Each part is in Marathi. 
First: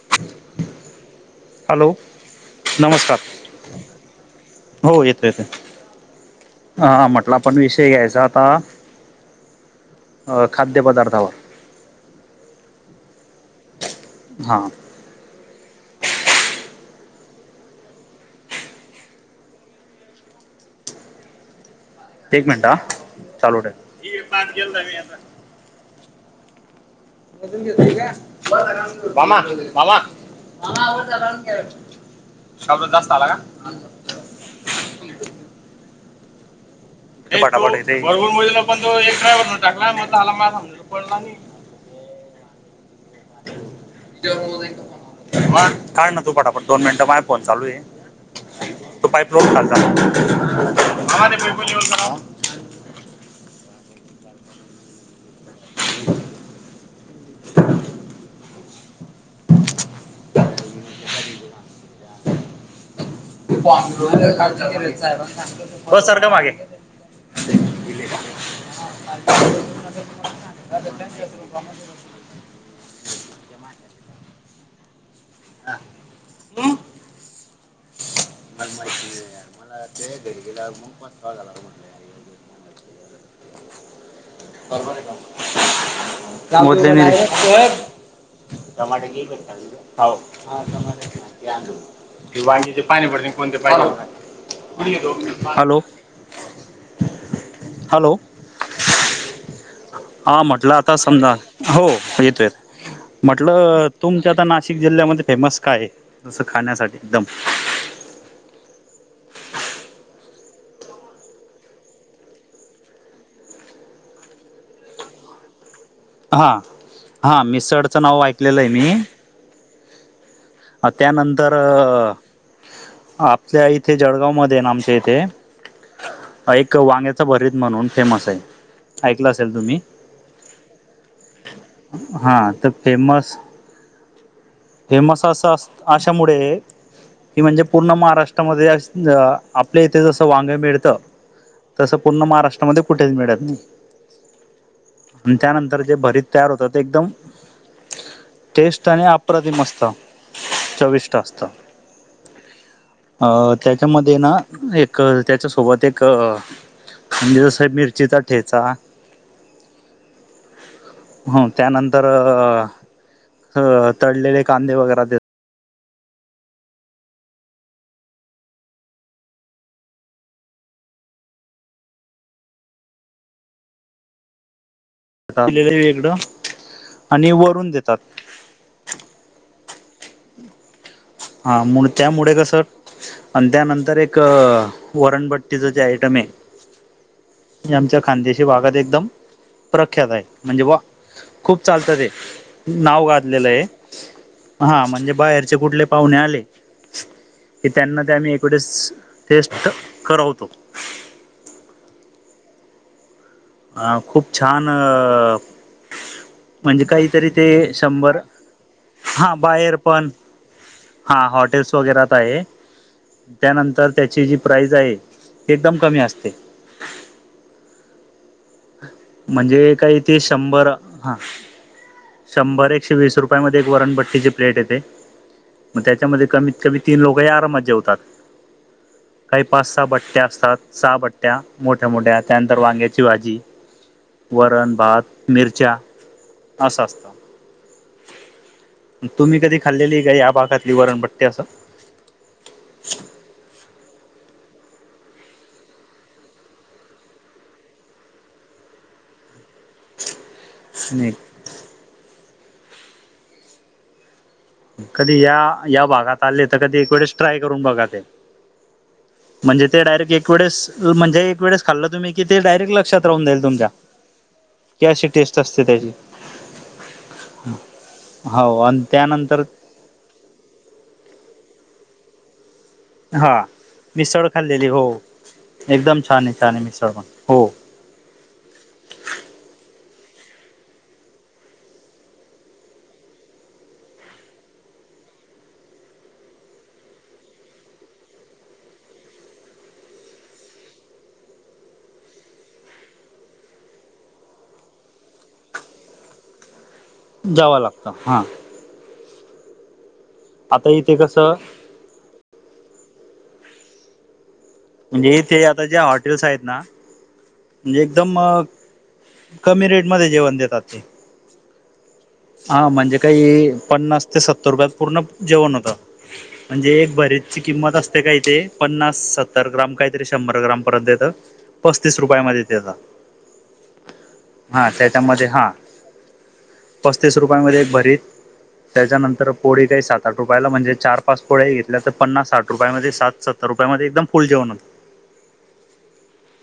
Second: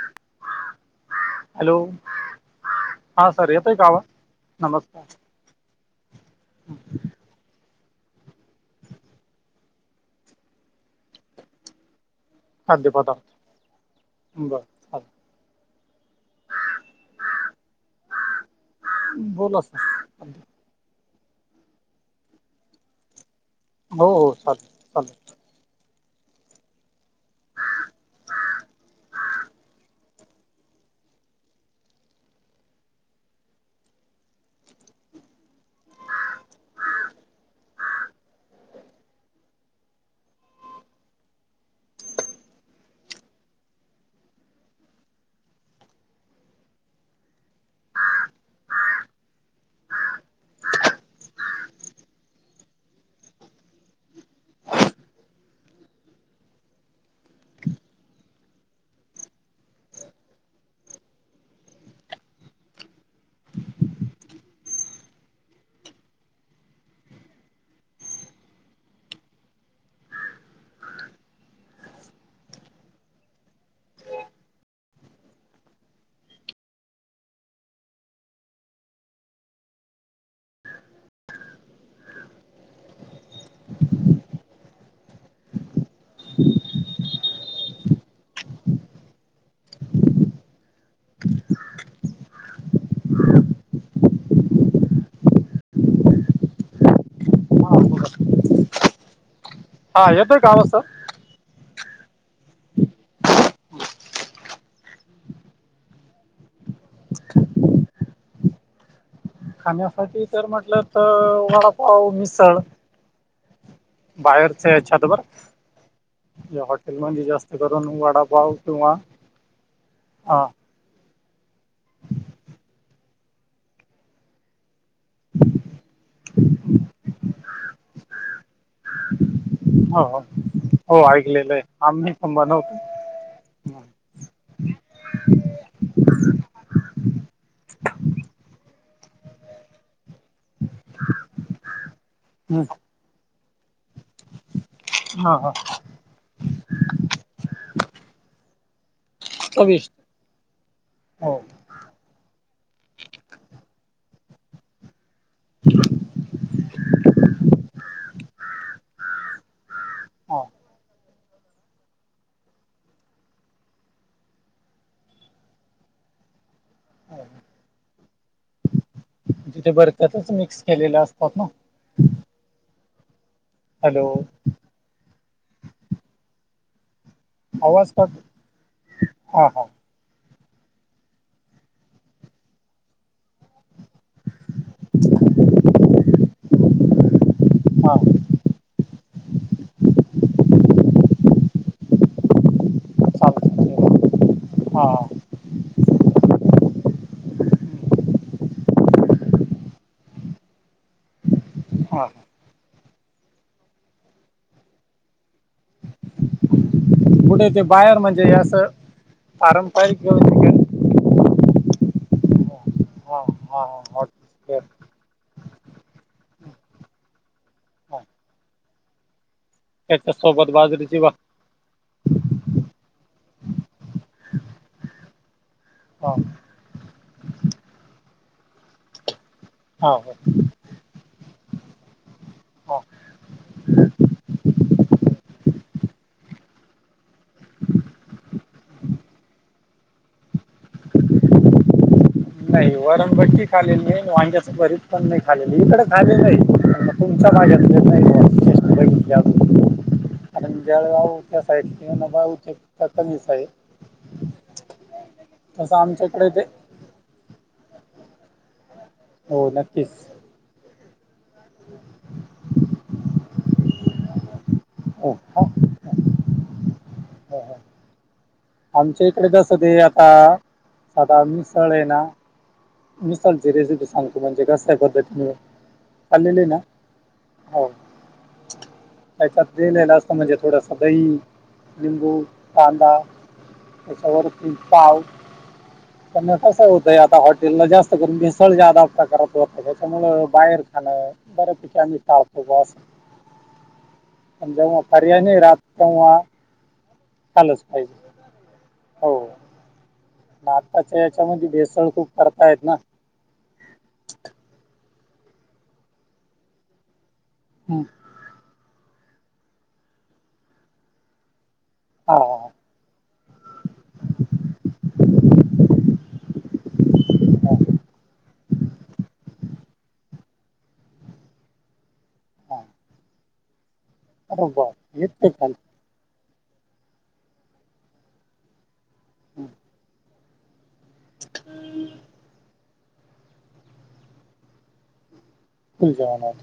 [unintelligible] हॅलो. नमस्कार हा सर येतोय का आवाज हो नमस्कार येतं येत. हां म्हटलं आपण विषय घ्यायचा आता खाद्यपदार्थावर. अदी पता बर हां चालेल. बोल. एक मिनिट ह चालूठेल. हो हो चालेल चालेल बमा बमा ब रज जास्त आला का? रव मुला प तो एक ड्रायव्हरणून टाकला मग त हला माझ स पडला नाही. ज मो म काळ ना तू पाठा पण दोन मिनिटं माझ फोन चालू ये तो पाप लोन खल [unintelligible] ब सारखं मागे असले का? [unintelligible] हा म मला माहिती नाहीर मला ते घरी गेल्यावर मग पण फवा झाला म्हटलंर [unintelligible] त्या टमाटर क करता तु हा टमाट पाणी पडते कोणते पाेतो हॅलो. हॅलो हो येतोय हा का आवाज म्हटलं आता सर समजा हो येतोय म्हटलं तुमच्या आता नाशिक जिल्ह्यामध्ये फेमस काय तस खाण्यासाठी एकदम खाण्यासाठी तर म्हटलं तर वडापाव मिसळ बाहेरचेचछात बर हां हॉटेलमध्ये हां जास्त करून मिसळचं नाव वडापाव ऐकलेलं आहे किंवा हा अ त्यानंतर आपल्या इथे जळगाव मध्ये ना आमच्या इथ ते एक वांग्याचा भरीत म्हणून फेमस आहे ऐकलं असेल तुम्ही हो हो ऐकलेलं आहे आम्ही हा संभ तर नव्हतो फेमस फेमस असं अस अशामुळे की म्हणजे पूर्ण महाराष्ट्रामध्ये आपल्या इथे जसं वांग मिळत तस पूर्ण महाराष्ट्रामध्ये कुठेच मिळत नाही हा आणि हा त्यानंतर जे भरीत तयार होत ते एकदम टेस्ट आणि आप प्रतिम चविष्ट असता चविष्ट अस हो असता अ त्याच्यामध्ये ना एक त्याच्यासोबत एक म्हणजे जसं मिरचीचा ठेचा ह हो त्यानंतर तळलेले कांदे वगैरे देत तिथे बरततच मिक्स केलेले असतात ना हॅलो लेलं वेगडं आवाज हा हा हा म्हून त्यामुळे कसं आणि त्यानंतर एक वरणपट्टीच जे आयटम आहे हा आमच्या खांद्याशी भागात एकदम प्रख्यात आहे म्हणजे वा खूप चालतं ते नाव गाजलेलं आहे चालतं हा म्हणजे बाहेरचे कुठले पाहुणे आले की त्यांना ते आम्ही एकवटेच टेस्ट करवतो हा. अ खूप छान. म्हणजे काहीतरी पुढे ते बाहेर शंभर म्हणजे हे असं हा बाहेर पारंपरिक पण. गवत पिकाचं हा हॉटेल्स वगैरात आहे हा हा त्यानंतर हा त्याची जी बर प्राइज आहे. एकदम कमी असते. हा म्हणजे काही ते त्याच्यासोबत शंभर बाजरीची भाक हा. शंभर एकशे वीस रुपया म एक वरणभट्टीची प्लेट येते मग हा त्याच्यामध्ये कमी. क तीन लोक या आरामात जे होतात काही पाच सहा हा हो भट्ट्या असतात सहा भट्ट्या. त्या्या मोठ्या मोठ्या त्यानंतर वांग्याची भाजी. हम. वरण भात मिरच्या असं असत. तुम्ही कधी खाल्लेली काय या भागातली वरणपट्टी असं. नाही वरणभट्टी खालेली वांग्याच पररीत पण नाही खालेली इकडे खाले नाही. तुमचा माझ्या नाही. ह. आणि जळगाव त्या साईड किं बा कमी सा आहे. कधी या तसं या भागात आमच्याकडे ते आले तर कधी एक वेळेस ट्राय करून बघा ते. हो म्हणजे ते नक्कीच डारेक्ट एक वळे म्हणजे एक वळे खाल्लं तुम् की ते डायरेक् लक्षात. जाईल तुमच्या की अशी हो टेस्ट हा असते हो त्याची. हो हा. आमच्या इकडे जसं ते आता साधार मिसळ आहे ना. हा मिसळची रेसिपी सांगतो मिसळ म्हणजे खाल्लेली कसल्या हो पद्धतीने एकदम छान आहे खाल्लेली छान ना आहे मिसळ पण. हो. त्याच्यात दिलेला असत म्हणजे थोडस दही. निंबू कांदा त्याच्यावर ति पाव. कसं होतंय आता हॉ. त्या जास्त करून भेसळ ज आधप करात होत त्याच्यामुळ बाहेर खाणं. बर्यापैकी आम्ही टाळतो बा असं. [inaudible] पर्याय नाही राहत तेव्हा. जावं चाानच पाहिे लागतं हां हो. आता इथे आताच्या कसं याच्यामध्ये भेसळ खूप करतायेत ना. म्हणजे इथे आता ज्या हॉटेल्स आहेत ना म्हणजे हं. एकदम. कमी रेटमध्ये जेवण देतात ते. ह ह. हा म्हणजे काही पन्नास ते सत्तर रुपयात पूर्ण जेवण होतं. म्हणजे एक भरीचची हा, किंमत असते काय ते पन्नास सत्तर ग्राम काहीतरी शंभर ग्रामपर्यंतेत. पस्तीस रुपया मध्ये हा देता हा बरोबर त्याच्यामध्ये येते हा. खाल पस्तीस रुपयामध्ये एक भरीत त्याच्यानंतर पोळी काही सात आठ रुपयाला म्हणजे. चार पाच पोळ्या घेतल्या तर पन्नास साठ रुपया मध्ये सत्तर रुपयामध्ये एकदम फुल जेवण होते. तुल जावाणार.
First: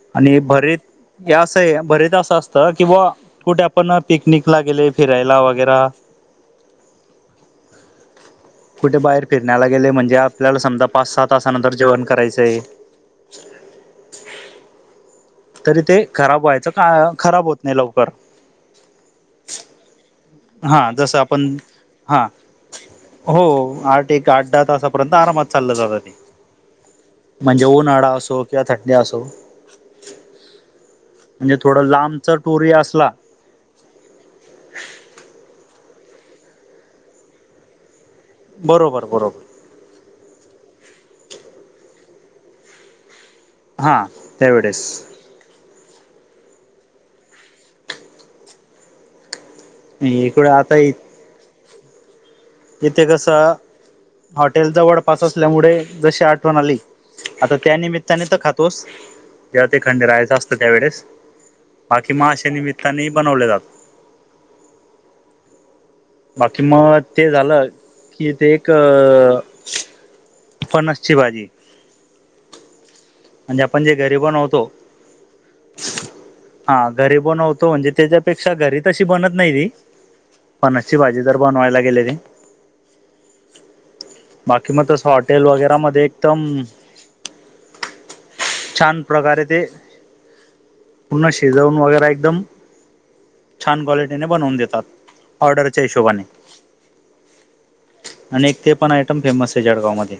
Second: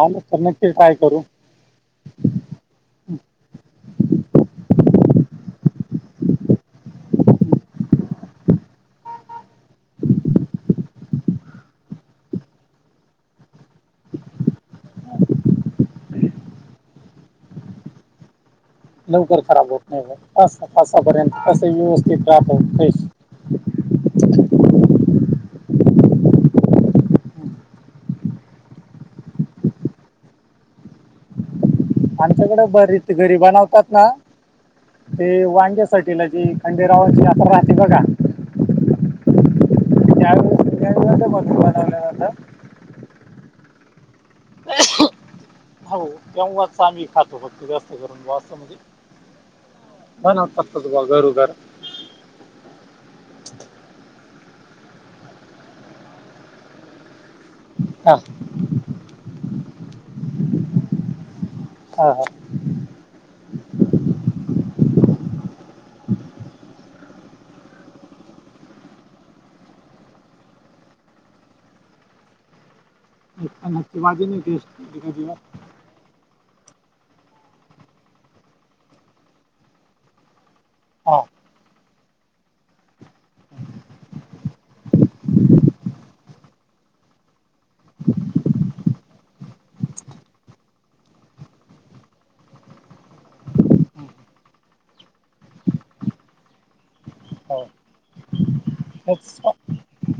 आलं आणि तर नक्की भरत ट्राय करू या. भरीत असं असत कि बा कुठे आपण पिकनिकला गेले फिरायला वगैर. कुठे बाहेर फिरण्याला गेले म्हणजे आपल्याला समजा पाच सहा तासानंतर जेवण करायचंय. स. तरी ते खराब व्हायचं का खराब होत नाही लवकर. लवकर खराब होत नाही पाच सहा हा जसं तसापर्यंत आपण कसही हा व्यवस्थित राहत फ्रेश. हो आठ एक आठ दहा तासापर्यंत आरामात चाललं जात ते. म्हणजे उन्हाळा असो किंवा थंडी असो. म्हणजे थोडा लांबच आमच्याकडे टुरी असला. बरीच घरी बनवतात ना ते वांग्यासाटीला जी खंडेरावाची यात्रा राहते बघा. बरोबर बरोबर. च वळेस बिर्याणी बती बवला आता. [unintelligible] हा त्यावेळेस. हो तेव्हाच आम्ही खातो फक्त्त जास्त करून वा आस. ब ना इकडे [unintelligible] आता फक्तच बा घर घर येथे कसं हॉटेल जवळपास असल्यामुळे जशी आठवण आली. आता त्या हा निमित्ताने तर खातोच जेव्हा ते खंडे राहायचं असतं त्यावेेळेस हा बाकी हा अस्या निमित्ताने बनवले जातात. बाकी मग ते झालं कि ते एक. फनसची भाजी. म्हणजे आपण जे नक्की घरी माझी नाही बनवतो. टेस्ट कधी हा घरी बनवतो म्हणजे त्याच्यापेक्षा घरी तशी बनत नाही ती फनसची हा भाजी तर बनवायला गेले ते बाकी मग तस हॉटेल वगैरे मध्ये एकदम [unintelligible] छान प्रकारे ते पूर्ण शिजवून वगैरे एकदम छान क्वालिटीने बनवून देतात ऑर्डरच्या हिशोबाने हो. आणि एक ते पण आयटम त्याच फेमस आहे जळगाव मध्ये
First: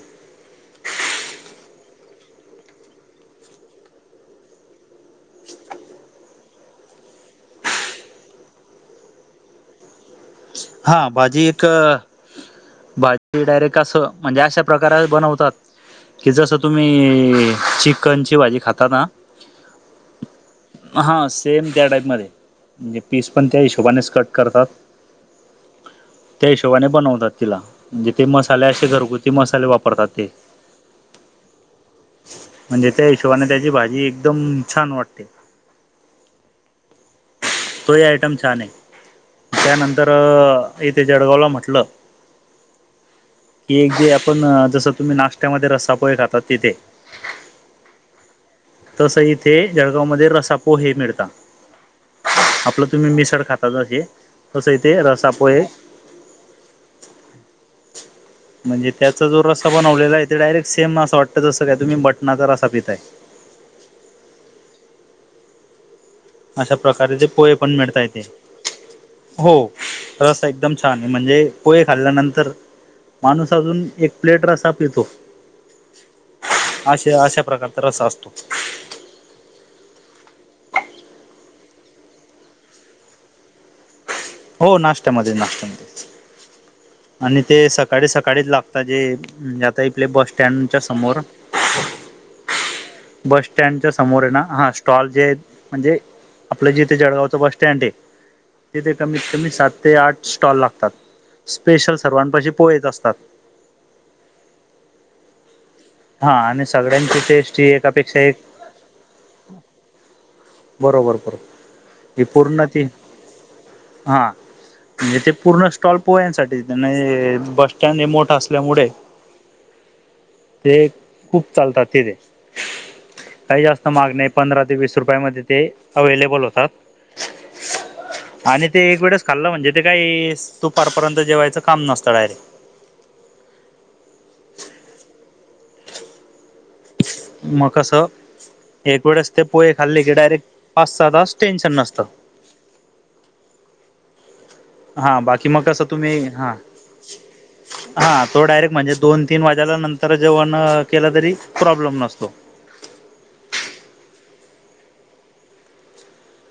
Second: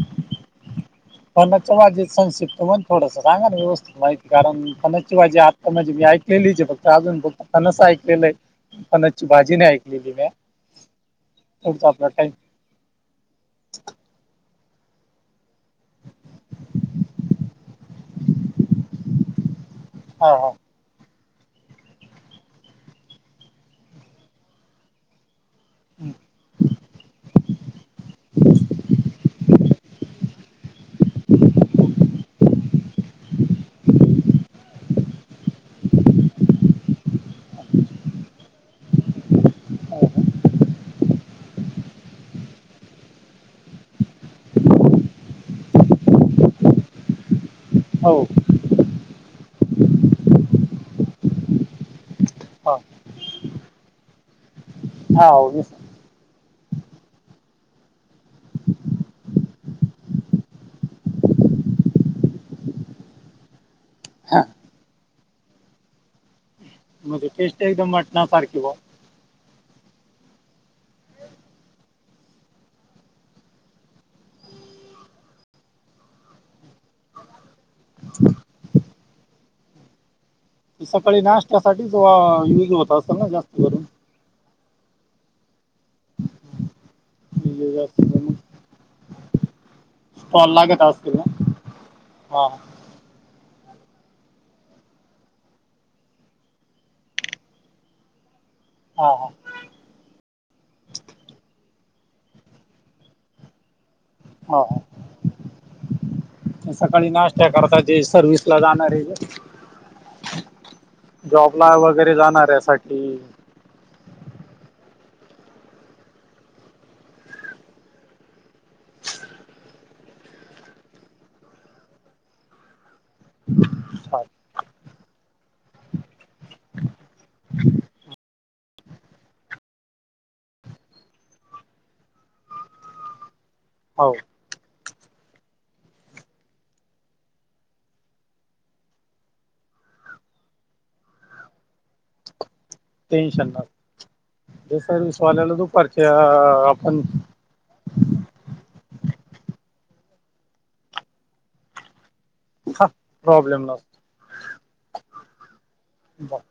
फनसच्या संक्षिपत मण थोडं सांगा ना व्यस्थित माहिती कारण फणस ची भाजी मी ऐकलेली फक्त अजून फक्त फ नस ऐकलेलं आहे. फणतची भाजी नाही ऐकलेली मी. हा भाजी एक थोडसा आपला टाइम डायरेक्ट असं म्हणजे अशा प्रकार बनवतात कि जसं तुम्ही चिकन ची भाजी खाता ना ह हा हां सेम त्या टाईपमध्ये म्हणजे पीस पण त्या हिशोबानेच कट करतात हम् त्या हिशोबाने बनवतात तिला म्हणजे ते मसाले असे घरगुती मसाले वापरतात ते म्हणजे त्या हिशोबाने त्याची भाजी एकदम छान वाटते तोही आयटम छान आहे त्यानंतर इथे जळगावला म्हटलं कि एक जे आपण जसं तुम्ही नाशत्यामध्ये रस्सापोहे खातात तिथे हो तस इथे जळगावमध्ये रसापो हे मिळतात हा आपलं तुम्ही मिसळ खाता जशी तस इथे हा हो रसापोहे म्हणजे त्याचा जो रसा बनवलेला आहे ते डायरेक्ट सेम असं वाटतं जसं काय तुम्ही बटनाचा रसा पिताय हा. अशा प्रकारेचे म्हणजे पोहे टेस्ट पण एकदम मिळता य ते मटणासारखी बा हो रसा एकदम छान आहे म्हणजे पोहे खाल्ल्यानंतर माणूस अजून एक प्लेट रसा पितो अशा अशा प्रकार स असतो सकाळी नाश्त्यासाठी ज युज होत असेल ना जास्त करून हो नाशत्यामध्ये नाशत्यामध्ये आणि ते म्हणजे जास्त सकाळी करून सकाळीच लागतात जे आता इले बस स्टॉल स्टँडच्या लागत असतील समोर ना ह हा बस स्टँडच्या समोर आहे ना हा स्टॉल जे आहेत म्हणजे आपलं जे इथे जळगावच बस स्टँड आहे तिथे हा कमीत हा कमी सात ते आठ स्टॉल लागतात स्पेशल सर्वांपशी पोहेच असतात हो हा आणि सकाळी सगळ्यांची नाश्त्या टेस्ट ही करता जे एकापेक्षा एक सर्विस ला जाणार आहे बरोबर वगैरे बरोबर ह पूर्ण त जाणाऱ्यासाठी हा म्हणजे ते पूर्ण स्टॉल पोह्यांसाठी बस स्टँड हे मोठ असल्यामुळे ते खूप चालतात ते ते काही जास्त महाग नाही पंधरा ते वीस रुपया म ते अवेलेबल होतात हम आणि ते एक वेळेच खाल्लं म्हणजे ते काही दुपारपर्यंत जेवायचं काम नसतं डायरेक्ट हो मकस एकवेेळेस ते पो खाल्ली की डायरेक्ट पास जातच टेन्शन नसतं टेन्शन नाही ज हा बाकी सर्विसवाल्याला मग कसं दुपारच्या तुम्ही हा आपण हा तो डायरेक्ट म्हणजे दोन तीन वाज्याला नंतर जेवण केलं तरी प्रॉब्लेम नसतो प्रॉब्लेम न ब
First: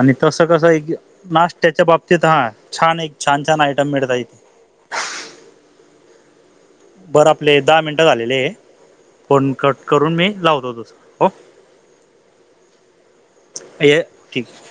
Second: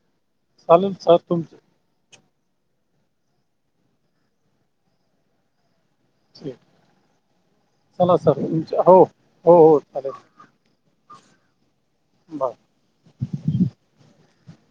आणि तस कसं एक चालेल सर तुमचे नाश्त्याच्या बाबतीत हा छान एक छान छान आयटम मिळता येथे हम बरं आपले दहा मिनटं झालेले आहे पण हो हो कट चालेल करून मी लावतो तस ह बर अ ठीक